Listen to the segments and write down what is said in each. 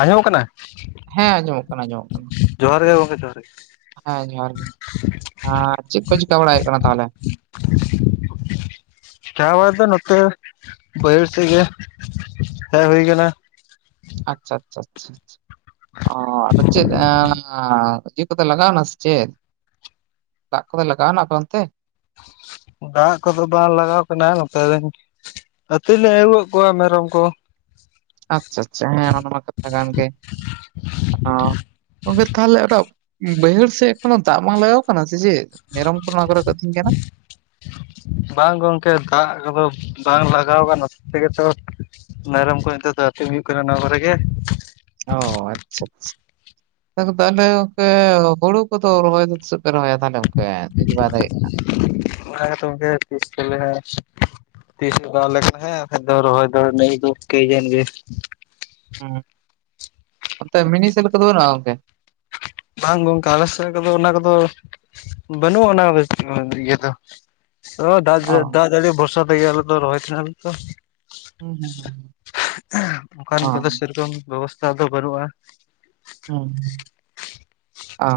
ᱟᱸᱡᱚᱢᱚᱜ ᱠᱟᱱᱟ? ᱦᱮᱸ ᱟᱸᱡᱚᱢᱚᱜ ᱠᱟᱱᱟ, ᱟᱸᱡᱚᱢᱚᱜ ᱠᱟᱱᱟ, ᱡᱚᱦᱟᱨ ᱜᱮ ᱜᱚᱢᱠᱮ ᱡᱚᱦᱟᱨ ᱜᱮ ᱦᱮᱸ ᱡᱚᱦᱟᱨ ᱜᱮ ᱟᱸ ᱪᱮᱫ ᱠᱚ ᱪᱤᱠᱟ ᱵᱟᱲᱟᱭ ᱦᱩᱭᱩᱜ ᱠᱟᱱᱟ ᱛᱟᱦᱚᱞᱮ? [inaudible] ᱪᱮᱠᱟ ᱵᱟᱲᱟ ᱫᱚ ᱱᱚᱛᱮ ᱵᱟᱹᱭᱦᱟᱹᱲ ᱥᱮᱫ ᱜᱮ ᱦᱮᱡ ᱦᱩᱭ ᱟᱠᱟᱱᱟ᱾ ᱟᱪᱪᱷᱟ ᱟᱪᱪᱷᱟ ᱟᱪᱪᱷᱟ ᱚ ᱟᱫᱚ ᱪᱮᱫ [unintelligible] ᱠᱚᱫᱚ ᱞᱟᱜᱟᱣᱮᱱᱟ ᱥᱮ ᱪᱮᱫ? ᱫᱟᱜ ᱠᱚᱫᱚ ᱞᱟᱜᱟᱣᱱᱟ ᱚᱱᱛᱮ? ᱫᱟᱜ ᱠᱚᱫᱚ ᱵᱟᱝ ᱞᱟᱜᱟᱣ ᱠᱟᱱᱟ ᱱᱚᱛᱮ ᱨᱮᱱ ᱟᱹᱛᱤᱧ ᱞᱮ ᱟᱹᱜᱩ ᱟᱠᱟᱫ ᱠᱚᱣᱟ ᱢᱮᱨᱚᱢ ᱠᱚ᱾ ᱟᱪᱪᱷᱟ ᱟᱪᱪᱷᱟ᱾ ᱦᱮᱸ ᱚᱱᱟ ᱢᱟ ᱠᱟᱛᱷᱟ ᱠᱟᱱ ᱜᱮ᱾ ᱚ ᱛᱚᱵᱮ ᱛᱟᱦᱚᱞᱮ ᱚᱱᱟ ᱵᱟᱹᱭᱦᱟᱹᱲ ᱥᱮᱫ ᱮᱠᱷᱚᱱᱚ ᱫᱟᱜ ᱵᱟᱝ ᱞᱟᱜᱟᱣ ᱠᱟᱱᱟ ᱥᱮ ᱪᱮᱫ? ᱢᱮᱨᱚᱢ ᱠᱚ ᱱᱚᱣᱟ ᱠᱚᱨᱮ ᱠᱚ ᱟᱹᱛᱤᱧ ᱠᱟᱱᱟ? ᱵᱟᱝ ᱜᱚᱢᱠᱮ᱾ ᱫᱟᱜ ᱠᱚᱫᱚ ᱵᱟᱝ ᱞᱟᱜᱟᱣ ᱠᱟᱱ ᱦᱚᱛᱮᱡ ᱛᱮᱜᱮ ᱛᱚ ᱢᱮᱨᱚᱢ ᱠᱚ ᱱᱤᱛᱚᱜ ᱫᱚ ᱟᱹᱛᱤᱧ ᱦᱩᱭᱩᱜ ᱠᱟᱱᱟ ᱱᱚᱣᱟ ᱠᱚᱨᱮ ᱜᱮ᱾ ᱚ ᱟᱪᱪᱷᱟ ᱟᱪᱪᱷᱟ᱾ ᱛᱟᱦᱞᱮ ᱜᱚᱢᱠᱮ ᱦᱩᱲᱩ ᱠᱚᱫᱚ ᱨᱚᱦᱚᱭ ᱫᱚ ᱛᱤᱥᱚᱜ ᱯᱮ ᱨᱚᱦᱚᱭᱟ ᱛᱟᱦᱚᱞᱮ ᱜᱚᱢᱠᱮ ᱵᱟᱭ ᱫᱟᱜᱮᱫ ᱠᱷᱟᱱ ᱚᱱᱟ ᱜᱮᱛᱚ ᱜᱚᱢᱠᱮ ᱛᱤᱥ ᱪᱚᱞᱮ ᱦᱟᱸᱜ ᱛᱤᱥ ᱫᱟᱜ ᱟᱞᱮ ᱠᱟᱱᱟ ᱦᱟᱜ ᱵᱟᱠᱷᱟᱡ ᱫᱚ ᱨᱚᱦᱚᱭ ᱫᱚ ᱱᱮᱥ ᱫᱚ [unintelligible] ᱮᱱ ᱜᱮ ᱦᱩᱸ ᱚᱱᱛᱮ ᱢᱤᱱᱤ ᱥᱮᱞ ᱠᱚ ᱫᱚ ᱵᱟᱹᱱᱩᱜ-ᱟ ᱜᱚᱝᱠᱮ? ᱵᱟᱝ ᱜᱚᱝᱠᱮ ᱟᱞᱮ ᱥᱮᱫ ᱠᱚᱫᱚ ᱚᱱᱟ ᱠᱚᱫᱚ, ᱵᱟᱹᱱᱩᱜ ᱟᱱᱟ ᱠᱚ ᱫᱚ ᱤᱭᱟᱹ ᱫᱚ᱾ ᱚ ᱫᱟᱜ ᱚ ᱡᱟᱹᱲᱤ ᱵᱷᱚᱨᱥᱟ ᱛᱮᱜᱮ ᱟᱞᱮ ᱫᱚ ᱨᱚᱦᱚᱭ ᱛᱟᱦᱮᱱᱟ ᱞᱮ ᱛᱚ᱾ ᱦᱩᱸ ᱦᱩᱸ ᱦᱩᱸ ᱚᱱᱠᱟᱱ ᱦᱩᱸ ᱠᱚᱫᱚ ᱥᱮᱨᱚᱠᱚᱢ ᱵᱮᱵᱚᱥᱛᱟ ᱫᱚ ᱵᱟᱹᱱᱩᱜᱼᱟ᱾ ᱚᱸ᱾ ᱚ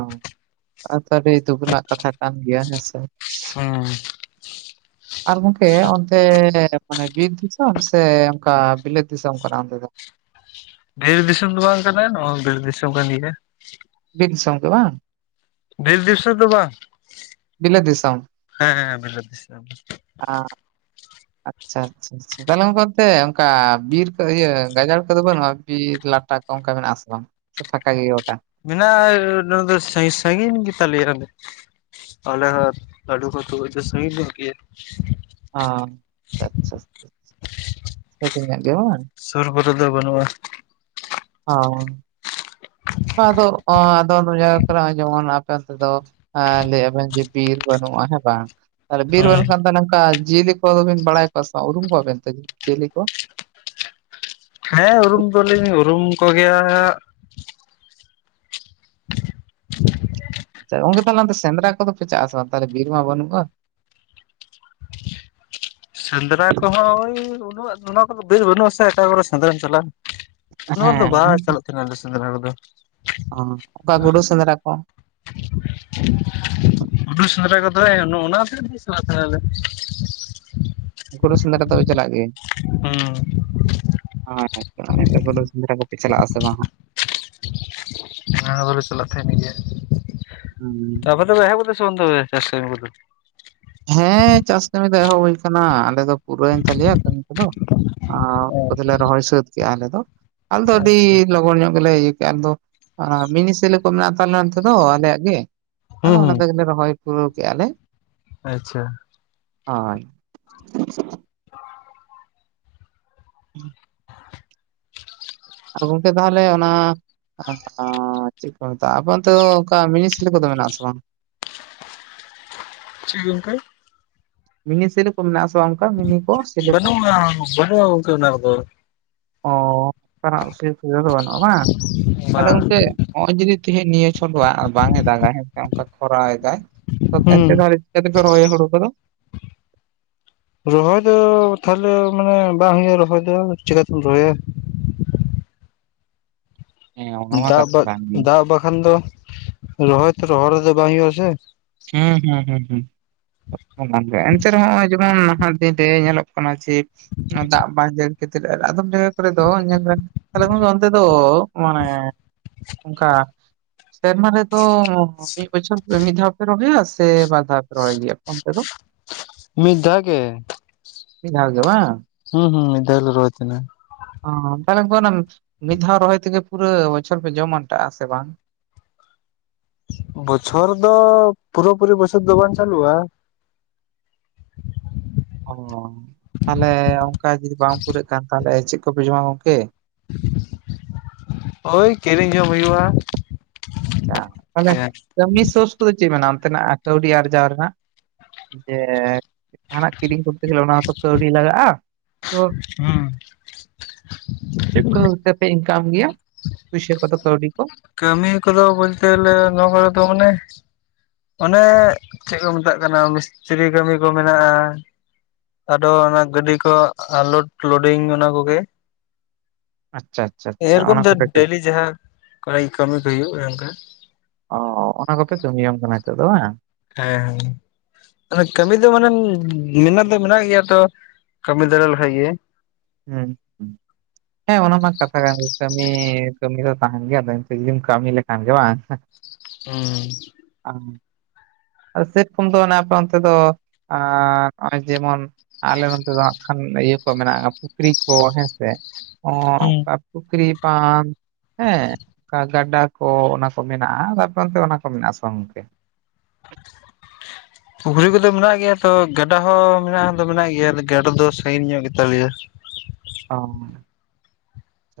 ᱟᱹᱰᱤ ᱫᱩᱠ ᱨᱮᱱᱟᱜ ᱠᱟᱛᱷᱟ ᱠᱟᱱ ᱜᱮᱭᱟ ᱦᱮᱸᱥᱮ? ᱦᱮᱸ᱾ ᱟᱨ ᱜᱚᱢᱠᱮ ᱚᱱᱛᱮ ᱢᱟᱱᱮ ᱵᱤᱨ ᱫᱤᱥᱚᱢ ᱥᱮ ᱚᱱᱠᱟ ᱵᱤᱞᱟᱹᱛ ᱫᱤᱥᱚᱢ ᱠᱟᱱᱟ ᱚᱱᱛᱮ ᱫᱚ? ᱵᱤᱨ ᱫᱤᱥᱚᱢ ᱫᱚ ᱵᱟᱝ ᱠᱟᱱᱟ᱾ ᱱᱚᱣᱟ ᱦᱚ ᱵᱤᱞᱟᱹᱛ ᱫᱤᱥᱚᱢ ᱠᱟᱱ ᱜᱮᱭᱟ᱾ ᱵᱤᱨ ᱫᱤᱥᱚᱢ ᱜᱮ ᱵᱟᱝ? ᱵᱤᱨ ᱫᱤᱥᱚᱢ ᱫᱚ ᱵᱟᱝ᱾ ᱵᱤᱞᱟᱹᱛ ᱫᱤᱥᱚᱢ, ᱦᱮᱸ ᱦᱮᱸ ᱵᱤᱞᱟᱹᱛ ᱫᱤᱥᱚᱢ ᱟᱨ ᱟᱪᱪᱷᱟ ᱟᱪᱪᱷᱟ᱾ ᱛᱟᱦᱚᱞᱮ ᱜᱚᱢᱠᱮ ᱚᱱᱛᱮ ᱚᱱᱠᱟ ᱵᱤᱨ ᱠᱚ ᱤᱭᱟᱹ ᱜᱟᱡᱟᱲ ᱠᱚᱫᱚ ᱵᱟᱹᱱᱩᱜᱼᱟ? ᱵᱤᱨ ᱞᱟᱴᱟ ᱠᱚ ᱚᱱᱠᱟ ᱢᱮᱱᱟᱜᱼᱟ ᱥᱮ ᱵᱟᱝ? ᱯᱷᱟᱠᱟ ᱜᱮᱭᱟ ᱜᱚᱴᱟ? ᱢᱮᱱᱟᱜᱼᱟ ᱫᱚ ᱥᱟ ᱥᱟᱜᱤᱧ ᱜᱮᱛᱟ ᱞᱮᱭᱟ᱾ ᱟᱞᱮ ᱦᱚᱸ᱾ [unintelligible] ᱚ ᱟᱪᱪᱷᱟ᱾ ᱥᱟᱸᱜᱤᱧ ᱧᱚᱜ ᱜᱮ ᱵᱟᱝ? ᱥᱩᱨ ᱠᱚᱨᱮ ᱫᱚ ᱵᱟᱹᱱᱩᱜᱼᱟ ᱚ᱾ ᱟᱫᱚ ᱟᱫᱚᱡ ᱟᱫᱚᱢ ᱡᱟᱭᱜᱟ ᱠᱚᱨᱮ ᱡᱮᱢᱚᱱ ᱟᱯᱮ ᱚᱱᱛᱮ ᱫᱚ ᱞᱟᱹᱭᱮᱜ ᱟᱵᱮᱱ ᱡᱮ ᱵᱤᱨ ᱵᱟᱹᱱᱩᱜᱼᱟ ᱦᱮᱸ ᱵᱟᱝ ᱾ ᱛᱟᱦᱚᱞᱮ ᱵᱤᱨ ᱦᱮᱸ ᱵᱟᱱᱩᱜ ᱠᱷᱟᱱ ᱫᱚ ᱱᱚᱝᱠᱟ ᱡᱤᱭᱟᱹᱞᱤ ᱠᱚᱫᱚ ᱵᱤᱱ ᱵᱟᱲᱟᱭ ᱠᱚᱣᱟ ᱥᱮ ᱵᱟᱝ ᱩᱨᱩᱢ ᱠᱚᱣᱟᱵᱮᱱ ᱛᱚ ᱡᱤᱭᱟᱹᱞᱤ ᱠᱚ? ᱦᱮᱸ ᱩᱨᱩᱢ ᱫᱚ ᱞᱤᱧ ᱩᱨᱩᱢ ᱠᱚ ᱜᱮᱭᱟ᱾ [inaudible] ᱟᱪᱪᱷᱟ ᱜᱚᱝᱠᱮ ᱛᱟᱦᱚᱞᱮ ᱥᱮᱸᱫᱽᱨᱟ ᱠᱚᱫᱚ ᱯᱮ ᱪᱟᱜ ᱟᱥᱮ ᱵᱟᱝ ᱛᱟᱦᱚᱞᱮ ᱵᱤᱨ ᱢᱟ ᱵᱟᱹᱱᱩᱜᱼᱟ? ᱥᱮᱸᱫᱽᱨᱟ ᱠᱚᱦᱚᱸ ᱳᱭ ᱩᱱᱟᱹᱜ ᱚᱱᱟ ᱠᱚᱫᱚ ᱵᱤᱨ ᱵᱟᱹᱱᱩᱜ ᱟᱥᱮ ᱚᱠᱟ ᱠᱚᱨᱮ ᱥᱮᱸᱫᱽᱨᱟᱢ ᱪᱟᱞᱟᱜᱼᱟ᱾ ᱚᱱᱟ ᱨᱮᱫᱚ ᱦᱮᱸ ᱵᱟᱞᱮ ᱪᱟᱞᱟᱜ ᱛᱟᱦᱮᱱᱟ ᱥᱮᱸᱫᱽᱨᱟ ᱠᱚ ᱫᱚ ᱾ ᱚ ᱚᱠᱟ ᱜᱩᱰᱩ ᱥᱮᱸᱫᱽᱨᱟ ᱠᱚ? ᱜᱩᱰᱩ ᱥᱮᱸᱫᱽᱨᱟ ᱠᱚᱫᱚ ᱞᱮ ᱚᱱᱟ ᱪᱟᱞᱟᱜ ᱛᱟᱦᱮᱱᱟ ᱞᱮ᱾ ᱜᱩᱰᱩ ᱥᱮᱸᱫᱽᱨᱟ ᱫᱚ ᱯᱮ ᱪᱟᱞᱟᱜ ᱜᱮᱭᱟ? ᱦᱩᱸ᱾ ᱦᱳᱭ ᱦᱳᱭ ᱜᱩᱰᱳ ᱥᱮᱸᱫᱽᱨᱟ ᱠᱚᱯᱮ ᱪᱟᱞᱟᱜ ᱟᱥᱮ ᱵᱟᱝ ᱦᱟᱜ? ᱚᱱᱟ ᱠᱚ ᱫᱚ ᱞᱮ ᱪᱟᱞᱟᱜ ᱛᱟᱦᱮᱱ ᱜᱮᱭᱟ᱾ ᱦᱩᱸ᱾ ᱛᱚ ᱟᱯᱮ ᱫᱚ ᱯᱮ ᱮᱦᱚᱵ ᱠᱮᱫᱟ ᱥᱮ ᱵᱟᱝ ᱛᱚᱵᱮ ᱪᱟᱥ ᱠᱟᱢᱤ ᱠᱚ ᱫᱚ? ᱦᱮᱸ ᱪᱟᱥ ᱠᱟᱹᱢᱤ ᱫᱚ ᱮᱦᱚᱵ ᱦᱳᱭ ᱟᱠᱟᱱᱟ᱾ ᱟᱞᱮ ᱫᱚ ᱯᱩᱨᱟᱹᱭᱣᱮᱱ ᱛᱟᱞᱮᱭᱟ ᱠᱟᱹᱢᱤ ᱠᱚ ᱫᱚ᱾ ᱟᱨ ᱚ [unintelligible] ᱞᱮ ᱨᱚᱦᱚᱭ ᱥᱟᱹᱛ ᱠᱮᱫᱟ ᱟᱞᱮ ᱫᱚ᱾ ᱟᱞᱮ ᱫᱚ ᱟᱹᱰᱤ ᱟᱪᱪᱷᱟ ᱞᱚᱜᱚᱱ ᱧᱚᱜ ᱜᱮᱞᱮ ᱤᱭᱟᱹ ᱠᱮᱜᱼᱟ ᱟᱫᱚ ᱚᱸ ᱢᱤᱱᱤ ᱥᱮᱞᱚ ᱠᱚ ᱢᱮᱱᱟᱜ ᱛᱟᱞᱮᱭᱟ ᱱᱚᱛᱮ ᱫᱚ ᱟᱞᱮᱭᱟᱜ ᱜᱮ᱾ ᱦᱩᱸ ᱟᱫᱚ ᱚᱱᱟ ᱦᱩᱸ ᱛᱮᱜᱮ ᱞᱮ ᱨᱚᱦᱚᱭ ᱯᱩᱨᱟᱹᱣ ᱠᱮᱜᱼᱟ ᱞᱮ᱾ ᱟᱪᱪᱷᱟ᱾ ᱦᱳᱭ᱾ [inaudible] [inaudible] ᱟᱨ ᱜᱚᱝᱠᱮ ᱛᱟᱦᱚᱞᱮ ᱚᱱᱟ ᱪᱮᱫ ᱠᱚ ᱢᱮᱛᱟᱜᱼᱟ ᱟᱯᱮ ᱚᱱᱛᱮ ᱚᱱᱠᱟ ᱢᱤᱱᱤᱥ ᱠᱚᱫᱚ ᱢᱮᱱᱟᱜ ᱟᱥᱮ ᱵᱟᱝ? ᱪᱤᱜ ᱜᱚᱝᱠᱮ ᱢᱤᱱᱤ ᱥᱮᱞᱚ ᱢᱚᱱᱟᱜ ᱟᱥᱮ ᱵᱟᱝ? ᱚᱱᱠᱟ ᱢᱤᱱᱤ ᱠᱚ ᱥᱮᱞᱚ ᱠᱚ ᱵᱟᱹᱱᱩᱼᱟ ᱵᱟᱹᱱᱩᱜᱼᱟ ᱜᱚᱝᱠᱮ ᱚᱱᱟ ᱠᱚᱫᱚ ᱾ ᱚ ᱚᱱᱠᱟᱱᱟᱜ ᱥᱩᱯ ᱤᱭᱟᱹ ᱫᱚ ᱵᱟᱹᱱᱩᱜᱼᱟ ᱵᱟᱝ, ᱛᱟᱦᱞᱮ ᱵᱟᱝ ᱜᱚᱝᱠᱮ ᱱᱚᱜᱼᱚᱭ ᱡᱩᱫᱤ ᱛᱮᱦᱤᱧ ᱱᱤᱭᱟᱹ ᱪᱷᱚᱰᱣᱟᱜ ᱵᱟᱝ ᱮ ᱫᱟᱜᱟᱭ ᱦᱮᱸᱥᱮ ᱚᱝᱠᱟ ᱠᱚᱨᱟᱣ ᱫᱟᱭ ᱛᱚ ᱛᱮᱱᱯᱮ ᱦᱩᱸ ᱫᱷᱟᱲᱤᱡ ᱾ ᱛᱮᱯᱮ ᱨᱚᱦᱚᱭᱟ ᱦᱳᱲᱳ ᱠᱚᱫᱚ ᱾ ᱨᱚᱦᱚᱭ ᱫᱚ ᱛᱟᱞᱮ ᱢᱟᱱᱮ ᱵᱟᱝ ᱦᱳᱭᱳᱜᱼᱟ ᱨᱚᱦᱚᱭ ᱫᱚ ᱪᱮᱠᱟᱛᱮᱢ ᱨᱚᱦᱚᱭᱟ ᱾ ᱦᱮᱸ ᱚᱱᱟ ᱢᱟ ᱫᱟᱜ ᱠᱟᱛᱷᱟ ᱵᱟ ᱠᱟᱱ ᱜᱮ ᱫᱟᱜ ᱵᱟᱠᱷᱟᱱ ᱫᱚ ᱨᱚᱦᱚᱭ ᱛᱚ ᱨᱚᱦᱚᱲ ᱨᱮᱫᱚ ᱵᱟᱝ ᱦᱩᱭᱩᱜ-ᱟ ᱥᱮ ᱦᱮᱸ ᱦᱩᱸ ᱦᱩᱸ ᱦᱩᱸ ᱮᱱᱛᱮ ᱨᱮᱦᱚᱸ ᱚᱸᱦᱚᱭ ᱡᱚᱦᱚᱱ ᱱᱟᱦᱟᱜ ᱫᱤᱱᱨᱮ ᱧᱮᱞᱚᱜ ᱠᱟᱱᱟ ᱪᱤ ᱫᱟᱜ ᱵᱟᱝ ᱡᱟᱹᱨᱤ ᱠᱷᱟᱹᱛᱤᱨ ᱟᱨ ᱟᱫᱚᱢ ᱡᱟᱭᱜᱟ ᱠᱚᱨᱮ ᱫᱚ ᱧᱮᱞ ᱢᱮ ᱟᱞᱮ ᱠᱷᱚᱱ ᱚᱱᱛᱮ ᱫᱚ ᱢᱟᱱᱮ ᱩᱝᱠᱟ ᱥᱮᱨᱢᱟ ᱨᱮᱫᱚ ᱢᱤᱫ ᱵᱚᱪᱷᱚᱨ ᱢᱤᱫ ᱫᱷᱟᱣ [unintelligible] ᱥᱮ ᱵᱟᱨ ᱫᱷᱟᱣ ᱯᱮ ᱨᱚᱦᱚᱭ ᱜᱮᱭᱟ, ᱮᱯᱚᱱ ᱛᱮᱫᱚ ᱾ ᱢᱤᱫ ᱫᱷᱟ ᱜᱮ ᱢᱤᱫ ᱫᱷᱟᱣ ᱜᱮ ᱵᱟᱝ ᱾ ᱦᱩᱸ ᱦᱩᱸ ᱢᱤᱫᱟᱣᱞᱮ ᱨᱚᱭ ᱛᱟᱦᱮᱱᱟ ᱾ ᱚ ᱛᱟᱞᱮᱢ ᱠᱚᱱᱟᱢ ᱢᱤᱫ ᱫᱷᱟᱣ ᱨᱚᱦᱚᱭ ᱛᱮᱜᱮ ᱯᱩᱨᱟᱹ ᱵᱚᱪᱷᱚᱨ ᱯᱮ ᱡᱚᱢ ᱟᱴᱟᱜᱼᱟ ᱥᱮ ᱵᱟᱝ? ᱵᱚᱪᱷᱚᱨ ᱫᱚ ᱯᱩᱨᱟᱹ ᱯᱩᱨᱤ ᱵᱟᱹᱭᱥᱟᱹᱠ ᱫᱚ ᱵᱟᱝ ᱪᱟᱹᱞᱩᱜᱼᱟ ᱾ ᱚ ᱛᱟᱧᱞᱮ ᱚᱱᱠᱟ ᱡᱩᱫᱤ ᱵᱟᱝ ᱯᱩᱨᱟᱹᱜ ᱠᱷᱟᱱ ᱛᱟᱦᱞᱮ ᱪᱮᱜ ᱠᱚᱯᱮ ᱡᱚᱢᱟ ᱜᱚᱝᱠᱮ ᱾ ᱦᱚᱭ ᱠᱤᱨᱤᱧ ᱡᱚᱢ ᱦᱩᱭᱩᱜᱼᱟ ᱾ ᱟᱪᱪᱷᱟ ᱛᱟᱦᱞᱮ ᱠᱟᱹᱢᱤ ᱥᱳᱨᱥ ᱠᱚᱫᱚ ᱪᱮᱜ ᱢᱮᱱᱟᱜᱼᱟ ᱚᱱᱛᱮᱱᱟᱜ ᱠᱟᱹᱣᱰᱤ ᱟᱨᱡᱟᱣ ᱨᱮᱱᱟᱜ ᱾ ᱡᱮ ᱡᱟᱦᱟᱱᱟᱜ ᱠᱤᱨᱤᱧ ᱠᱚᱛᱮᱨᱮ ᱛᱱᱟ ᱦᱚᱸᱛᱚ ᱠᱟᱹᱣᱰᱤ ᱞᱟᱜᱟᱜᱼᱟ᱾ ᱛᱚ ᱦᱩᱸ ᱪᱮᱫ ᱠᱚᱦᱚᱣ ᱛᱮᱯᱮ ᱤᱱᱠᱟᱢ ᱜᱮᱭᱟ ᱯᱩᱭᱥᱟᱹ ᱠᱚᱫᱚ ᱠᱟᱹᱣᱰᱤ ᱠᱚ ᱾ ᱠᱟᱹᱢᱤ ᱠᱚᱫᱚ ᱵᱚᱞᱛᱮᱞᱮ ᱱᱚᱣᱟ ᱠᱚᱨᱮᱫᱚ ᱢᱟᱱᱮ ᱚᱱᱮ ᱪᱮᱜ ᱠᱚ ᱢᱮᱛᱟᱜ ᱠᱟᱱᱟ, ᱢᱤᱥᱛᱨᱤ ᱠᱟᱹᱢᱤ ᱠᱚ ᱢᱮᱱᱟᱜᱼᱟ ᱾ ᱟᱫᱚ ᱚᱱᱟ ᱜᱟᱹᱰᱤ ᱠᱚ ᱟᱞᱚ ᱞᱳᱰᱤᱝ ᱚᱱᱟ ᱠᱚᱜᱮ ᱾ ᱟᱪᱪᱷᱟ ᱟᱪᱪᱷᱟ ᱟᱪᱪᱷᱟ ᱮᱨᱚᱠᱚᱢ ᱚᱱᱟ ᱛᱮ ᱠᱚᱯᱮ ᱠᱟᱹᱢᱤ ᱰᱮᱞᱤ ᱡᱟᱦᱟᱸ ᱠᱚᱲᱟᱭ ᱠᱟᱹᱢᱤ ᱠᱚ ᱦᱩᱭᱩᱜᱼᱟ ᱚᱱᱠᱟ ᱾ ᱚ ᱚᱱᱟ ᱠᱚᱯᱮ ᱠᱟᱹᱢᱤ ᱭᱟᱢ ᱠᱟᱱᱟ ᱱᱤᱛᱚᱜ ᱫᱚ ᱵᱟᱝ ᱾ ᱦᱮᱸ ᱠᱟᱹᱢᱤ ᱫᱚ ᱢᱟᱱᱮᱢ ᱢᱮᱱᱟᱜ ᱫᱚ ᱢᱮᱱᱟᱜ ᱜᱮᱭᱟ ᱛᱚ ᱠᱟᱹᱢᱤ ᱫᱟᱲᱟ ᱞᱟᱦᱟ ᱜᱮ ᱾ [inaudible] ᱦᱮᱸ ᱚᱱᱟ ᱢᱟ ᱠᱟᱛᱷᱟ ᱠᱟᱱ ᱠᱟᱹᱢᱤ, ᱠᱟᱹᱢᱤ ᱫᱚ ᱛᱟᱦᱮᱱ ᱜᱮᱭᱟ ᱟᱫᱚ ᱤᱱᱠᱟᱹ ᱡᱩᱫᱤᱢ ᱠᱟᱹᱢᱤ ᱞᱮᱠᱷᱟᱱ ᱜᱮ ᱵᱟᱝ ᱾ ᱦᱩᱸ ᱟ ᱥᱮᱯᱠᱚᱢ ᱫᱚ ᱚᱱᱮ ᱟᱯᱮ ᱚᱱᱛᱮ ᱫᱚ ᱟ ᱚᱭ ᱡᱮᱢᱚᱱ᱾ ᱟᱞᱮ ᱚᱱᱛᱮ ᱫᱚ ᱦᱟᱜ ᱠᱷᱟᱱ ᱤᱭᱟᱹ ᱠᱚ ᱢᱮᱱᱟᱜᱼᱟ ᱯᱩᱠᱷᱨᱤ ᱠᱚ ᱦᱮᱸᱥᱮ ᱦᱩᱸ ᱚᱼᱚᱱᱠᱟ ᱾ ᱯᱩᱠᱷᱨᱤ ᱯᱟᱱ ᱦᱮᱸ ᱜᱟᱰᱟ ᱠᱚ ᱚᱱᱟ ᱠᱚ ᱢᱮᱱᱟᱜᱼᱟ ᱛᱟᱨᱯᱚᱨ ᱛᱮ ᱚᱱᱟ ᱠᱚ ᱢᱮᱱᱟᱜᱼᱟ ᱥᱚᱝᱛᱮ ᱾ [inaudible] ᱯᱩᱠᱷᱨᱤ ᱠᱚᱫᱚ ᱢᱮᱱᱟᱜ ᱜᱮᱭᱟ, ᱛᱚ ᱜᱟᱰᱟ ᱦᱚᱸ ᱢᱮᱱᱟᱜ ᱫᱚ ᱢᱮᱱᱟᱜ ᱜᱮᱭᱟ ᱜᱟᱰᱟ ᱫᱚ ᱥᱟᱺᱜᱤᱧ ᱧᱚᱜ ᱜᱮᱛᱟᱞᱮᱭᱟ ᱾ ᱚ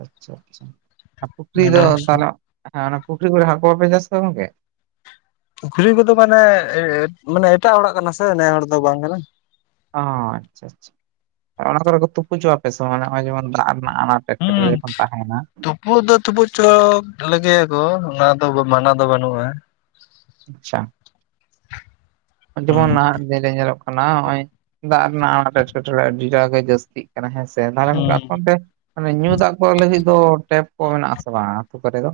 ᱟᱪᱪᱷᱟ ᱟᱪᱪᱷᱟ ᱯᱩᱠᱷᱨᱤ ᱫᱚ ᱜᱟᱰᱟ ᱛᱟᱞᱚᱜ ᱦᱮᱸ ᱚᱱᱟ ᱯᱩᱠᱷᱨᱤ ᱠᱚᱨᱮ ᱦᱟᱹᱠᱩ ᱦᱚᱸᱯᱮ ᱪᱟᱥ ᱠᱚᱣᱟ ᱜᱚᱢᱠᱮ? ᱯᱩᱠᱷᱨᱤ ᱠᱚᱫᱚ ᱢᱟᱱᱮ, ᱢᱟᱱᱮ ᱮᱴᱟᱜ ᱦᱚᱲᱟᱜ ᱠᱟᱱᱟ ᱥᱮ ᱱᱮ ᱦᱚᱲ ᱫᱚ ᱵᱟᱝ ᱠᱟᱱᱟ᱾ ᱚ ᱟᱪᱪᱷᱟ ᱟᱪᱪᱷᱟ ᱚᱱᱟ ᱠᱚᱨᱮ ᱠᱚ ᱛᱩᱯᱩᱪᱚᱜᱼᱟᱯᱮ ᱥᱮ ᱵᱟᱸᱜ ᱱᱚᱜᱼᱚᱭ ᱡᱮᱢᱚᱱ ᱫᱟᱜ ᱨᱮᱱᱟᱜ ᱟᱱᱟᱴ ᱾ ᱮᱴᱠᱮ ᱴᱚᱸᱲᱮ ᱦᱚᱸ ᱛᱟᱦᱮᱸᱱᱟ᱾ ᱛᱩᱯᱩᱪᱚ ᱞᱮᱜᱮᱭᱟᱠᱚ ᱚᱱᱟ ᱫᱚ ᱢᱟᱱᱟ ᱫᱚ ᱵᱟᱹᱱᱩᱜᱼᱟ᱾ ᱟᱪᱪᱷᱟ ᱡᱮᱢᱚᱱ ᱦᱩᱸ ᱱᱟᱦᱟᱜ ᱫᱤᱱ ᱨᱮ ᱧᱮᱞᱚᱜ ᱠᱟᱱᱟ ᱱᱚᱜᱼᱚᱭ ᱫᱟᱜ ᱨᱮᱱᱟᱜ ᱟᱱᱟᱴ ᱮᱴᱠᱮᱴᱚᱬᱮ ᱟᱹᱰᱤᱴᱟᱜ ᱜᱮ ᱡᱟᱹᱥᱛᱤ᱾ ᱮᱱᱟ ᱦᱮᱸᱥᱮ ᱫᱟᱲᱟᱱ ᱦᱩᱸ [unintelligible] ᱢᱟᱱᱮ ᱧᱩ ᱫᱟᱜ ᱠᱚ ᱞᱟᱹᱜᱤᱫ ᱫᱚ ᱴᱮᱯ ᱠᱚ ᱢᱮᱱᱟᱜ ᱟᱥᱮ ᱵᱟᱝᱼᱟ ᱟᱹᱛᱩ ᱠᱚᱨᱮ ᱫᱚ᱾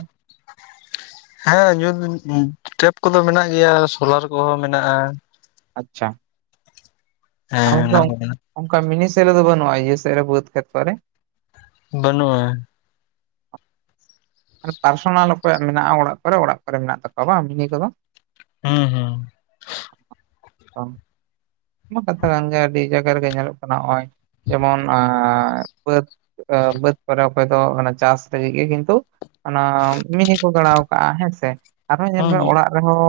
ᱦᱮᱸ ᱧᱩᱛ [unintelligible] ᱴᱮᱯ ᱠᱚᱫᱚ ᱢᱮᱱᱟᱜ ᱜᱮᱭᱟ ᱥᱳᱞᱟᱨ ᱠᱚᱦᱚᱸ ᱢᱮᱱᱟᱜᱼᱟ ᱟᱪᱪᱷᱟ ᱟ ᱦᱮᱸ ᱚᱱᱟ ᱠᱚ [unintelligible] ᱚᱱᱠᱟ ᱢᱤᱱᱤ ᱥᱮᱫ ᱨᱮᱫᱚ ᱵᱟᱹᱱᱩᱜᱼᱟ ᱤᱭᱟᱹ ᱥᱮᱫ ᱨᱮ ᱵᱟᱹᱫᱽ ᱠᱷᱮᱛ ᱠᱚ ᱨᱮ᱾ ᱵᱟᱹᱱᱩᱜᱼᱟ ᱟᱨ ᱯᱟᱨᱥᱚᱱᱟᱞ ᱚᱠᱚᱭᱟᱜ ᱢᱮᱱᱟᱜᱼᱟ ᱚᱲᱟᱜ ᱠᱚᱨᱮ ᱚᱲᱟᱜ ᱠᱚᱨᱮ ᱢᱮᱱᱟᱜ ᱛᱟᱠᱚᱣᱟ ᱵᱟᱝ ᱢᱤᱱᱤ ᱠᱚᱫᱚ᱾ ᱦᱮᱸ ᱦᱮᱸ [inaudible] ᱚ ᱮᱢᱚᱱ ᱠᱟᱛᱷᱟ ᱠᱟᱱᱜᱮ ᱟᱹᱰᱤ ᱡᱟᱭᱜᱟ ᱨᱮᱜᱮ ᱧᱮᱞᱚᱜ ᱠᱟᱱᱟ ᱱᱚᱜᱼᱚᱭ ᱡᱮᱢᱚᱱ ᱟᱭ ᱵᱟᱹᱫ ᱾ ᱵᱟᱹᱫᱽ ᱠᱚᱨᱮ ᱚᱠᱚᱭ ᱫᱚ ᱚᱱᱟ ᱪᱟᱥ ᱞᱟᱹᱜᱤᱫ ᱜᱮ ᱠᱤᱱᱛᱩ ᱚᱱᱟ ᱢᱤᱱᱤ ᱠᱚ ᱜᱟᱲᱟᱣ ᱠᱟᱜᱼᱟ ᱦᱮᱸᱥᱮ ᱟᱨᱦᱚᱸ ᱧᱮᱞ ᱦᱩᱸ ᱢᱮ ᱦᱩᱸ ᱚᱲᱟᱜ᱾ ᱟᱨᱦᱚᱸ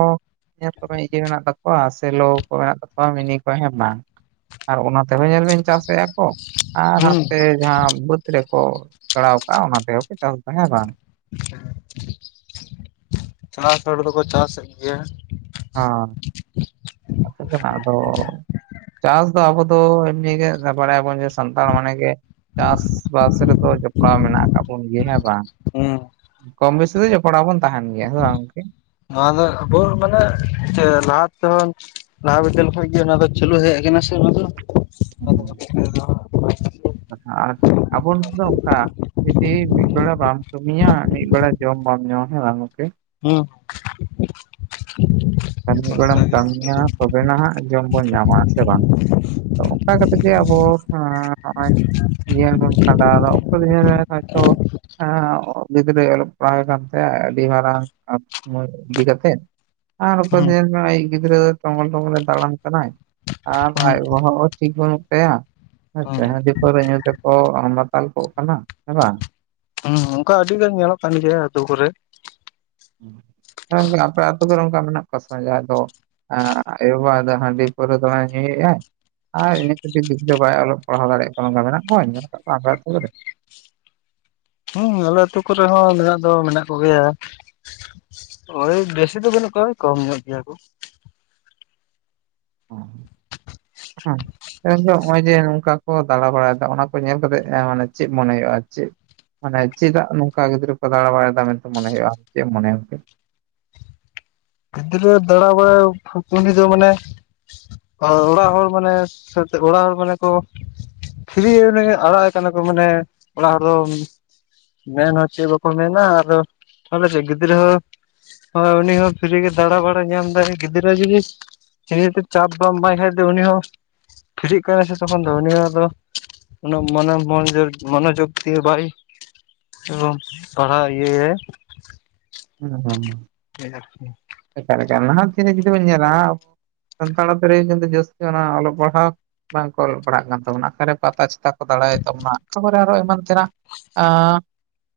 ᱧᱮᱞ ᱠᱚᱢᱮ ᱤᱭᱟᱹ ᱢᱮᱱᱟᱜ ᱛᱟᱠᱚᱣᱟ ᱥᱮ ᱞᱟᱹᱣ ᱠᱚ ᱢᱮᱱᱟᱜ ᱛᱟᱠᱚᱣᱟ ᱢᱤᱱᱤ ᱠᱚ ᱦᱮᱸ ᱵᱟᱝ ᱾ ᱟᱨ ᱚᱱᱟ ᱛᱮᱦᱚᱸ ᱧᱮᱞ ᱵᱤᱱ ᱪᱟᱥᱮᱜᱼᱟᱭ ᱾ ᱚᱜ ᱟᱨ ᱦᱩᱸ ᱦᱟᱯᱮ ᱡᱟᱦᱟᱸ ᱵᱟᱹᱫᱽ ᱨᱮᱠᱚ ᱜᱟᱲᱟᱣ ᱠᱟᱜᱼᱟ ᱚᱱᱟ ᱛᱮᱦᱚᱸ ᱠᱚ ᱪᱟᱥ ᱫᱟ ᱦᱮᱸ ᱵᱟᱝ ᱾ [inaudible] ᱪᱟᱥ ᱦᱚᱲ ᱫᱚᱠᱚ ᱪᱟᱥᱮᱫ ᱜᱮᱭᱟ ᱾ ᱦᱟ [unintelligible] ᱠᱟᱱᱟ ᱟᱫᱚ ᱪᱟᱥ ᱫᱚ ᱟᱵᱚ ᱫᱚ ᱮᱢᱱᱤ ᱜᱮ ᱵᱟᱲᱟᱭᱟᱵᱚᱱ ᱡᱮ ᱥᱟᱱᱛᱟᱲ ᱢᱟᱱᱮ ᱜᱮ ᱪᱟᱥᱵᱟᱥ ᱨᱮᱫᱚ ᱡᱚᱯᱲᱟᱣ ᱢᱮᱱᱟᱜ ᱟᱠᱟᱫ ᱵᱚᱱ ᱜᱮ ᱦᱮᱸ ᱵᱟᱝ? ᱦᱮᱸ ᱾ ᱠᱚᱢ ᱵᱮᱥᱤ ᱫᱚ ᱡᱚᱯᱲᱟᱣ ᱵᱚᱱ ᱛᱟᱦᱮᱱ ᱜᱮᱭᱟ ᱦᱮᱸ ᱥᱮ ᱵᱟᱝ ᱜᱚᱝᱠᱮ ᱾ ᱱᱚᱣᱟ ᱫᱚ ᱟᱵᱚ ᱢᱟᱱᱮ ᱪᱮ ᱞᱟᱦᱟ ᱛᱮᱦᱚᱸ ᱞᱟᱦᱟ ᱵᱤᱫᱟᱹᱞ ᱠᱷ ᱜᱮ ᱚᱱᱟ ᱫᱚ ᱪᱟᱹᱞᱩ ᱦᱮᱡ ᱟᱠᱟᱱᱟ ᱥᱮ ᱚᱱᱟ ᱫᱚ ᱦᱩᱸ ᱻ᱾ [unintelligible] ᱟ ᱟᱨ ᱟᱵᱚ ᱫᱚ ᱚᱱᱠᱟ [inaudible] ᱡᱩᱫᱤ ᱢᱤᱫ ᱵᱮᱲᱟ ᱵᱟᱢ ᱠᱟᱹᱢᱤᱭᱟ ᱢᱤᱫ ᱵᱮᱲᱟ ᱡᱚᱢ ᱵᱟᱢ ᱧᱟᱢᱟ ᱦᱸᱥᱮ ᱵᱟᱝ ᱜᱚᱝᱠᱮ ᱦᱮᱸ [unintelligible] ᱢᱤᱫ ᱵᱮᱲᱟᱢ ᱠᱟᱹᱢᱤᱭᱟ ᱛᱚᱵᱮᱱᱟᱜ ᱦᱟᱸᱜ ᱡᱚᱢ ᱵᱚᱱ ᱧᱟᱢᱟ ᱥᱮ ᱵᱟᱝ ᱚᱱᱠᱟ ᱠᱟᱛᱮ ᱜᱮ ᱟᱵᱚ ᱱᱚᱜᱚᱭ ᱡᱤᱭᱚᱱ ᱵᱚᱱ ᱠᱷᱟᱸᱰᱟᱣᱫᱟ ᱚᱠᱚᱭ ᱫᱚᱪᱚ [inaudible] ᱦᱮᱸ ᱜᱤᱫᱽᱨᱟᱹ ᱚᱞᱚᱜ ᱯᱟᱲᱦᱟᱣ ᱠᱟᱱ ᱛᱟᱦᱮᱸᱟ ᱟᱹᱰᱤ ᱢᱟᱨᱟᱝ ᱥ ᱤᱫᱤ ᱠᱟᱛᱮᱜ [unintelligible] ᱟᱨ ᱚᱠᱚᱭ ᱫᱚ ᱦᱩᱸ ᱧᱮᱞ ᱢᱮ ᱟᱡᱤᱡ ᱜᱤᱫᱽᱨᱟᱹ ᱴᱵᱚᱞ ᱴᱵᱚᱞᱮ ᱫᱟᱟᱲᱟᱱ ᱠᱟᱱᱟᱭ ᱟᱨ ᱦᱩᱸ ᱟᱭ ᱵᱟᱵᱟ ᱦᱚᱸ ᱴᱷᱤᱠ ᱵᱟᱹᱱᱩᱜ ᱛᱟᱭᱟ ᱦᱮᱸ ᱥᱮ ᱦᱩᱸ ᱦᱟᱹᱰᱤ ᱯᱟᱣᱨᱟᱹ ᱧᱩ ᱛᱮᱠᱚ ᱢᱟᱛᱟᱞ ᱠᱚᱜ ᱠᱟᱱᱟ ᱦᱮᱸ ᱵᱟᱝ ᱾ ᱦᱩᱸ ᱚᱱᱠᱟ ᱟᱹᱰᱤ ᱜᱟᱱ ᱧᱮᱞᱚᱜ ᱠᱟᱱ ᱜᱮᱭᱟ ᱟ. ᱛᱩ ᱠᱚᱨᱮ ᱮ ᱟᱯᱮ ᱟᱹᱛᱩ ᱠᱚᱨᱮ ᱚᱱᱠᱟ ᱢᱮᱱᱟᱜ ᱠᱚᱣᱟ ᱥᱮ ᱡᱟᱦᱟᱸᱭ ᱫᱚ ᱟᱸᱻ ᱟᱭᱚ ᱵᱟᱵᱟ ᱫᱚ ᱦᱟᱺᱰᱤ ᱯᱟᱣᱨᱟᱭ ᱫᱚᱢᱮ ᱧᱩ ᱮᱛᱼ ᱟᱭ ᱾ ᱟᱨ ᱤᱱᱟᱹ ᱠᱟᱹᱤᱡ ᱫ ᱫᱚ ᱵᱟᱭ ᱚᱞᱚᱜ ᱯᱟᱲᱦᱟᱣ ᱫᱟᱲᱮᱭᱟᱜ ᱠᱟᱱᱟ ᱱᱚᱚᱱ ᱧᱮᱞᱟᱜ ᱨᱮ [unintelligible] ᱦᱮᱸ ᱟᱞᱮ ᱟᱹᱛᱩ ᱠᱚᱨᱮ ᱦᱚᱸ ᱢᱮᱱᱟᱜ ᱫᱚ ᱢᱮᱱᱟᱜ ᱠᱚᱜᱮᱭᱟ ᱾ ᱳᱭ ᱵᱮᱥᱤ ᱫᱚ ᱵᱟᱹᱱᱩᱜ ᱠᱚᱣᱟ ᱠᱚᱢ ᱧᱚᱜ ᱜᱮᱭᱟ ᱠᱚ ᱾ ᱦ ᱦᱮᱸ [unintelligible] ᱱᱚᱜ ᱚᱭ ᱡᱮ ᱱᱚᱝᱠᱟ ᱠᱚ ᱫᱟᱬᱟ ᱵᱟᱲᱟ ᱦᱟᱠᱟ -ᱟ ᱾ ᱚᱱᱟ ᱠᱚ ᱧᱮᱞ ᱠᱟᱛᱮᱜ ᱢᱟᱱᱮ ᱪᱮᱫ ᱢᱚᱱᱮ ᱦᱩᱭᱩᱜᱼᱟ ᱪᱮᱫ [inaudible] ᱢᱟᱱᱮ ᱦᱪᱮᱫᱟ ᱱᱚᱝᱠᱟ ᱜᱽ ᱯᱚᱫᱟᱲ ᱵᱟᱟᱭ ᱫᱟᱢ ᱢᱮ ᱦᱩᱭᱩᱜ ᱢᱚᱱᱮᱠ [unintelligible] ᱜᱤᱫᱽᱨᱟ. ᱫᱟᱸᱬᱟ ᱵᱟᱲᱟ ᱯᱩᱴᱟᱱᱤ ᱫᱚ ᱢᱟᱱᱮ ᱟᱨ ᱚᱲᱟᱜ ᱦᱚᱲ ᱢᱟᱱᱮ ᱚᱲᱟᱜ ᱦᱚᱲ ᱢᱟᱱᱮ ᱠᱚ ᱯᱷᱤᱨᱤ ᱚᱱᱮ ᱟᱲᱟᱜ ᱠᱟᱱᱟ ᱠᱚ ᱢᱟᱱᱮ ᱚᱲᱟᱜ ᱨᱮᱫᱚ ᱢᱮᱱ ᱦᱚᱸ ᱪᱮᱫ ᱵᱟᱠᱚ ᱢᱮᱱᱟ ᱟᱨ ᱛᱟᱦᱚᱞᱮ ᱥᱮ ᱜᱤᱫᱽᱨᱟᱹ ᱦᱚᱸ ᱩᱱᱤ ᱦᱚᱸ ᱥᱟᱹᱨᱤᱜᱮ ᱫᱟᱬᱟ ᱵᱟᱲ ᱧᱟᱢᱫᱟᱭ ᱜᱤᱫᱽᱨᱟᱹ ᱡᱩᱫᱤ ᱱᱤᱡᱛᱮ ᱪᱟᱯ ᱵᱟᱢ ᱮᱢᱟᱭ ᱠᱷᱟᱱ ᱫᱚ ᱩᱱᱤ ᱦᱚᱸ ᱯᱷᱤᱨᱤᱜ ᱠᱟᱱᱟᱭ ᱥᱮ ᱛᱚᱠᱷᱚᱱ ᱫᱚ ᱩᱱᱤ ᱦᱚᱸ ᱫᱚ ᱚᱱᱟ ᱢᱚᱱ ᱢᱚᱱ ᱢᱚᱱᱳᱚᱡᱜ ᱫᱤᱭᱮ ᱵᱟᱭ ᱯᱟᱲᱦᱟᱣ ᱤᱭᱟᱹᱭᱟᱭ ᱦᱩᱸ ᱦᱩᱸ ᱪᱮᱫ ᱟᱨᱠᱤ [inaudible] ᱱᱟᱦᱟᱜ [inaudible] ᱧᱮᱞᱟ ᱥᱟᱱᱛᱟᱲ ᱨᱮ ᱠᱤᱱᱛᱩ ᱡᱟᱹᱥᱛᱤ ᱚᱱᱟ ᱚᱞᱚᱜ ᱯᱟᱲᱦᱟᱜ ᱵᱟᱝᱠᱚ ᱯᱟᱲᱦᱟᱜ ᱠᱟᱱ ᱛᱟᱵᱚᱱᱟ ᱚᱠᱟᱨᱮ ᱯᱟᱛᱟ ᱪᱷᱟᱛᱟ ᱠᱚ ᱫᱟᱲᱟᱭ ᱛᱟᱵᱚᱱᱟ ᱛᱚᱨᱮ ᱟᱨᱚ ᱮᱢᱟᱱ ᱛᱮᱱᱟᱜ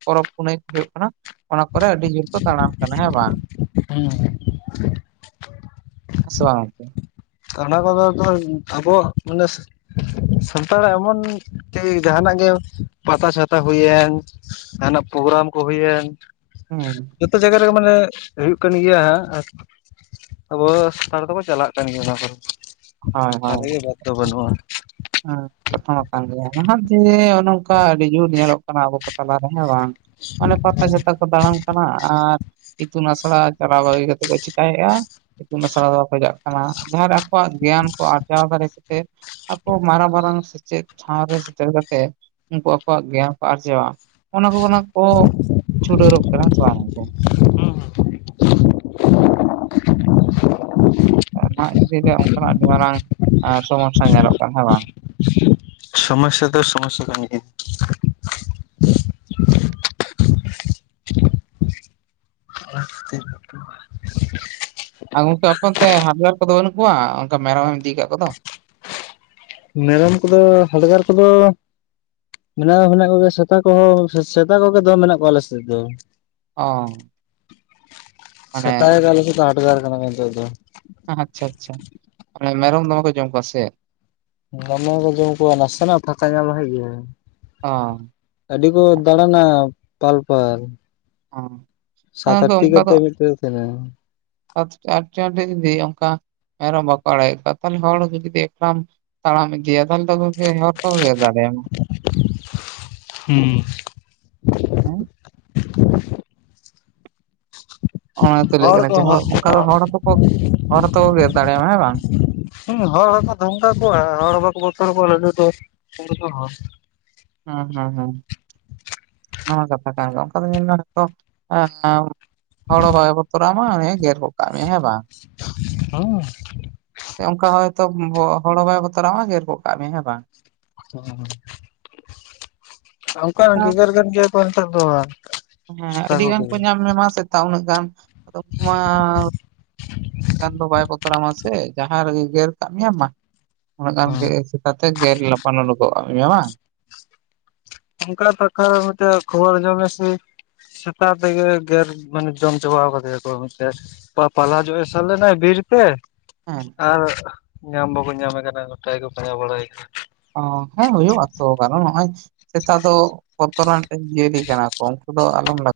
ᱯᱚᱨᱚᱵᱽ ᱯᱩᱱᱟᱹᱭ ᱦᱩᱭᱩᱜ ᱠᱟᱱᱟ ᱚᱱᱟ ᱠᱚᱨᱮ ᱟᱹᱰᱤ ᱡᱳᱨ ᱫᱟᱲᱟᱢ ᱠᱟᱱᱟ ᱦᱮᱸ ᱵᱟᱝ ᱦᱩᱸ ᱥᱮ ᱵᱟᱝ ᱜᱚᱝᱠᱮ ᱚᱱᱟ ᱠᱚᱫᱚ ᱟᱵᱚ ᱢᱟᱱᱮ ᱥᱟᱱᱛᱟᱲᱟᱜ ᱮᱢᱚᱱ ᱠᱤ ᱡᱟᱦᱟᱱᱟᱜ ᱜᱮ ᱯᱟᱛᱟ ᱪᱷᱟᱛᱟ ᱦᱩᱭᱮᱱ ᱡᱟᱦᱱᱟᱜ ᱯᱨᱳᱜᱨᱟᱢ ᱠᱚ ᱦᱩᱭᱮᱱ ᱦᱩᱸ ᱦᱩᱸ ᱡᱚᱛᱚ ᱡᱟᱭᱜᱟ ᱨᱮᱜᱮ ᱢᱟᱱᱮ ᱦᱩᱭᱩᱜ ᱠᱟᱱ ᱜᱮᱭᱟ ᱦᱟᱸᱜ ᱟᱵᱚ ᱥᱟᱱᱛᱟᱲ ᱫᱚᱠᱚ ᱪᱟᱞᱟᱜ ᱠᱟᱱ ᱜᱮᱭᱟ ᱥᱟᱨᱤ ᱜᱮ ᱵᱟᱫᱽ ᱫᱚ ᱵᱟᱹᱱᱩᱜᱼᱟ ᱾ ᱦᱩᱸ ᱲ [inaudible] ᱠᱷᱚᱛᱚᱢ ᱟᱠᱟᱱ ᱜᱮᱭᱟ ᱱᱟᱦᱟᱜ ᱡᱮ ᱱᱚᱚ ᱱᱚᱝᱠᱟ ᱟᱹᱰᱤᱜᱮᱵᱚ ᱧᱮᱞᱚᱜ ᱠᱟᱱᱟ ᱟᱵᱚ ᱠᱚ ᱛᱟᱞᱟ ᱨᱮ ᱦᱮᱸ ᱵᱟᱝ ᱾ ᱢᱟᱱᱮ ᱯᱟᱛᱟ ᱪᱷᱟᱛᱟ ᱠᱚ ᱫᱟᱬᱟᱱ ᱠᱟᱱᱟ ᱟᱨ ᱤᱛᱩᱱ ᱟᱥᱲᱟ ᱪᱟᱞᱟᱣ ᱵᱟᱹᱜᱤ ᱠᱟᱛᱮ ᱠᱚ ᱪᱤᱠᱟᱭᱮᱫᱼᱟ ᱤᱛᱩᱱ ᱟᱥᱲᱟ ᱫᱚ ᱵᱟᱠᱚ ᱪᱟᱜ ᱠᱟᱱᱟ ᱡᱟᱦᱟᱸ ᱨᱮ ᱟᱠᱚᱣᱟᱜ ᱜᱮᱭᱟᱱ ᱠᱚ ᱟᱨᱡᱟᱣ ᱫᱟᱲᱮ ᱟᱠᱚ ᱢᱟᱨᱟᱝ ᱢᱟᱨᱟᱝ ᱥᱮᱪᱮᱫ ᱴᱷᱟᱶ ᱨᱮ ᱥᱮᱴᱮᱨ ᱠᱟᱛᱮ ᱩᱱᱠᱩ ᱟᱠᱚᱣᱟᱜ ᱜᱮᱭᱟᱱ ᱠᱚ ᱟᱨᱡᱟᱣᱟ ᱚᱱᱟ ᱠᱚ ᱠᱷᱚᱱᱟᱜ ᱠᱚ ᱪᱷᱩᱰᱟᱹᱨᱚᱜ ᱠᱟᱱᱟ ᱥᱮ ᱵᱟᱝ ᱚᱱᱟ ᱤᱫᱤ ᱜᱮ ᱚᱱᱠᱟᱱᱟᱜ ᱟᱹᱰᱤ ᱢᱟᱨᱟᱝ ᱮᱸ ᱥᱚᱢᱚᱥᱥᱟ ᱧᱮᱞᱚᱜ ᱠᱟᱱᱟ ᱦᱮᱸ ᱵᱟᱝ ᱥᱚᱢᱚᱥᱥᱟ ᱫᱚ ᱥᱚᱢᱚᱥᱥᱟ ᱠᱟᱱ ᱜᱮᱭᱟ ᱚᱱᱟ ᱠᱷᱟᱹᱛᱤᱨ ᱜᱮᱛᱚ ᱟᱨ ᱜᱚᱝᱠᱮ ᱟᱯᱮ ᱚᱱᱛᱮ ᱦᱟᱰᱜᱟᱨ ᱠᱚᱫᱚ ᱵᱟᱹᱱᱩᱜ ᱠᱚᱣᱟ ᱚᱱᱠᱟ ᱢᱮᱨᱚᱢ ᱮᱢ ᱤᱫᱤ ᱟᱠᱟᱫ ᱠᱚᱫᱚ ᱢᱮᱨᱚᱢ ᱠᱚᱫᱚ ᱦᱟᱰᱜᱟᱨ ᱠᱚᱫᱚ ᱢᱮᱱᱟᱜ ᱫᱚ ᱢᱮᱱᱟᱜ ᱠᱚᱜᱮ ᱥᱮᱛᱟ ᱠᱚᱦᱚᱸ ᱥᱮᱛᱟ ᱠᱚᱜᱮ ᱫᱚ ᱫᱚᱢᱮ ᱢᱮᱱᱟᱜ ᱠᱚᱣᱟ ᱟᱞᱮ ᱥᱮᱫ ᱫᱚ ᱚ ᱢᱟᱱᱮ ᱥᱮᱛᱟ ᱜᱮ ᱟᱞᱮ ᱥᱮᱫ ᱫᱚ ᱦᱟᱰᱜᱟᱨ ᱠᱟᱱᱟ ᱠᱚ ᱱᱤᱛᱚᱜ ᱫᱚ ᱟᱪᱪᱷᱟ ᱟᱪᱪᱷᱟ ᱢᱟᱱᱮ ᱢᱮᱨᱚᱢ ᱫᱚᱢᱮ ᱠᱚ ᱡᱚᱢ ᱠᱚᱣᱟ ᱥᱮ ᱪᱮᱫ ᱫᱚᱢᱮ ᱠᱚ ᱡᱚᱢ ᱠᱚᱣᱟ ᱱᱟᱥᱮᱱᱟᱜ ᱯᱷᱟᱸᱠᱟ ᱧᱟᱢ ᱞᱮᱠᱷᱟᱱ ᱜᱮ ᱚ ᱟᱹᱰᱤ ᱠᱚ ᱫᱟᱬᱟᱱᱟ ᱯᱟᱞ ᱯᱟᱞ ᱚ ᱥᱟᱛ ᱟᱫᱚ ᱜᱚᱝᱠᱮ ᱟᱴᱴᱤ ᱚᱱᱠᱟ ᱫᱚ ᱠᱟᱛᱮᱫ [unintelligible] ᱛᱟᱦᱮᱱᱟ [unintelligible] ᱡᱩᱫᱤ ᱚᱱᱠᱟ ᱢᱮᱨᱚᱢ ᱵᱟᱠᱚ ᱟᱲᱟ ᱜᱮᱫ ᱠᱚᱣᱟ ᱛᱟᱦᱚᱞᱮ ᱦᱚᱲ ᱡᱩᱫᱤ ᱮᱠᱞᱟᱢ ᱛᱟᱲᱟᱢ ᱤᱫᱤᱭᱟ ᱛᱟᱦᱞᱮ ᱛᱚ ᱜᱚᱝᱠᱮ ᱦᱚᱲ ᱠᱚᱦᱚ ᱠᱚ ᱜᱮᱨ ᱫᱟᱨᱮᱭᱟᱢᱟ ᱦᱩᱸ ᱦᱮᱸ ᱚᱱᱟᱛᱮ ᱞᱟᱹᱭ ᱦᱚᱲ ᱠᱟᱱᱟ ᱠᱚ ᱡᱮ ᱚᱱᱠᱟ ᱫᱚ ᱦᱚᱸ ᱦᱚᱲᱚ ᱠᱚ ᱦᱚᱲ ᱦᱚᱸᱛᱚ ᱠᱚ ᱜᱮᱨ ᱫᱟᱲᱮᱭᱟᱢᱟ ᱦᱮᱸ ᱵᱟᱝ ᱦᱮᱸ ᱦᱚᱲ ᱦᱚᱸᱠᱚ ᱫᱷᱢᱠᱟᱣ ᱠᱚᱣᱟ ᱦᱚᱲ ᱦᱚᱸ ᱵᱟᱠᱚ ᱵᱚᱛᱚᱨ ᱟᱠᱚᱣᱟ [unintelligible] ᱦᱩᱸ ᱦᱩᱸ ᱦᱩᱸ ᱱᱚᱣᱟ ᱠᱟᱛᱷᱟ ᱠᱟᱱ ᱜᱮᱭᱟ ᱚᱱᱠᱟ ᱫᱚ ᱧᱮᱞ ᱢᱮ ᱦᱚᱭᱛᱚ ᱦᱚᱲ ᱦᱚ ᱵᱟᱭ ᱵᱚᱛᱨ ᱟᱢᱟ ᱜᱮᱨ ᱜᱚᱫ ᱠᱟᱜ ᱢᱮᱭᱟ ᱦᱮᱸ ᱵᱟᱝ ᱦᱩᱸ ᱚᱱᱠᱟ ᱦᱚᱭᱛᱳ ᱦᱚᱲ ᱦᱚᱸ ᱵᱟᱭ ᱵᱚᱛᱚᱨ ᱟᱢᱟ ᱜᱮᱨ ᱜᱚᱜ ᱠᱟᱜ ᱢᱮ ᱦᱮᱸ ᱵᱟᱝ ᱚᱱᱠᱟ ᱮᱱᱠᱷᱟᱱ ᱜᱮᱜᱮᱨ ᱠᱟᱱ ᱜᱮᱭᱟ ᱠᱚ ᱱᱮᱛᱟᱨ ᱫᱚ ᱦᱮᱸ ᱥᱮᱛᱟ ᱟᱹᱰᱤ ᱜᱟᱱ ᱠᱚᱜᱮ ᱠᱚ ᱧᱟᱢ ᱢᱮ ᱢᱟ ᱥᱮᱛᱟᱜ ᱩᱱᱟᱹᱜ ᱜᱟᱱ ᱟᱫᱚ ᱩᱱᱠᱩ ᱢᱟ ᱟᱢ ᱫᱚ ᱵᱟᱭ ᱵᱚᱛᱚᱨ ᱟᱢᱟᱥᱮ, ᱡᱟᱦᱟᱸ ᱨᱮᱜᱮ ᱜᱮᱨ ᱠᱟᱫ ᱢᱮᱭᱟ ᱢᱟ᱾ ᱦᱳᱭ ᱟᱢᱜᱮ ᱥᱮᱛᱟ ᱛᱮ ᱜᱮᱨ ᱞᱟᱯᱟ ᱞᱳᱰᱳ ᱜᱚᱜᱼᱟ ᱵᱟᱝ ᱚᱱᱠᱟ [unintelligible] ᱠᱷᱚᱵᱚᱨ ᱟᱸᱡᱚᱢ ᱱᱟᱥᱮ ᱥᱮᱛᱟᱜ ᱛᱮᱜᱮ ᱜᱮᱨ ᱢᱟᱱᱮ ᱡᱚᱢ ᱪᱟᱵᱟ ᱟᱠᱟᱫᱮᱭᱟ ᱠᱚ ᱢᱮᱱᱛᱮ᱾ ᱯᱟᱞᱦᱟ ᱡᱚᱜ ᱮ ᱥᱮᱱ ᱞᱮᱱᱟᱭ ᱵᱤᱨ ᱛᱮ, ᱦᱚ᱾ᱸ ᱟᱨ ᱧᱟᱢ ᱵᱟᱠᱚ ᱧᱟᱢᱮ ᱠᱟᱱᱟ, ᱜᱚᱴᱟ ᱜᱮᱠᱚ ᱯᱟᱸᱡᱟ ᱵᱟᱲᱟᱭ ᱠᱟᱱᱟ᱾ ᱚ ᱦᱮᱸ ᱦᱩᱭᱩᱜᱼᱟ ᱛᱚ᱾ ᱱᱚᱜᱚᱭ ᱥᱮᱛᱟ ᱫᱚ ᱵᱚᱛᱚᱨᱟᱱ ᱡᱤᱵᱷᱽ ᱡᱤᱭᱟᱹᱞᱤ ᱠᱟᱱᱟ ᱠᱚ, ᱩᱱᱠᱩ ᱫᱚ ᱟᱞᱚᱢ ᱞᱟᱜ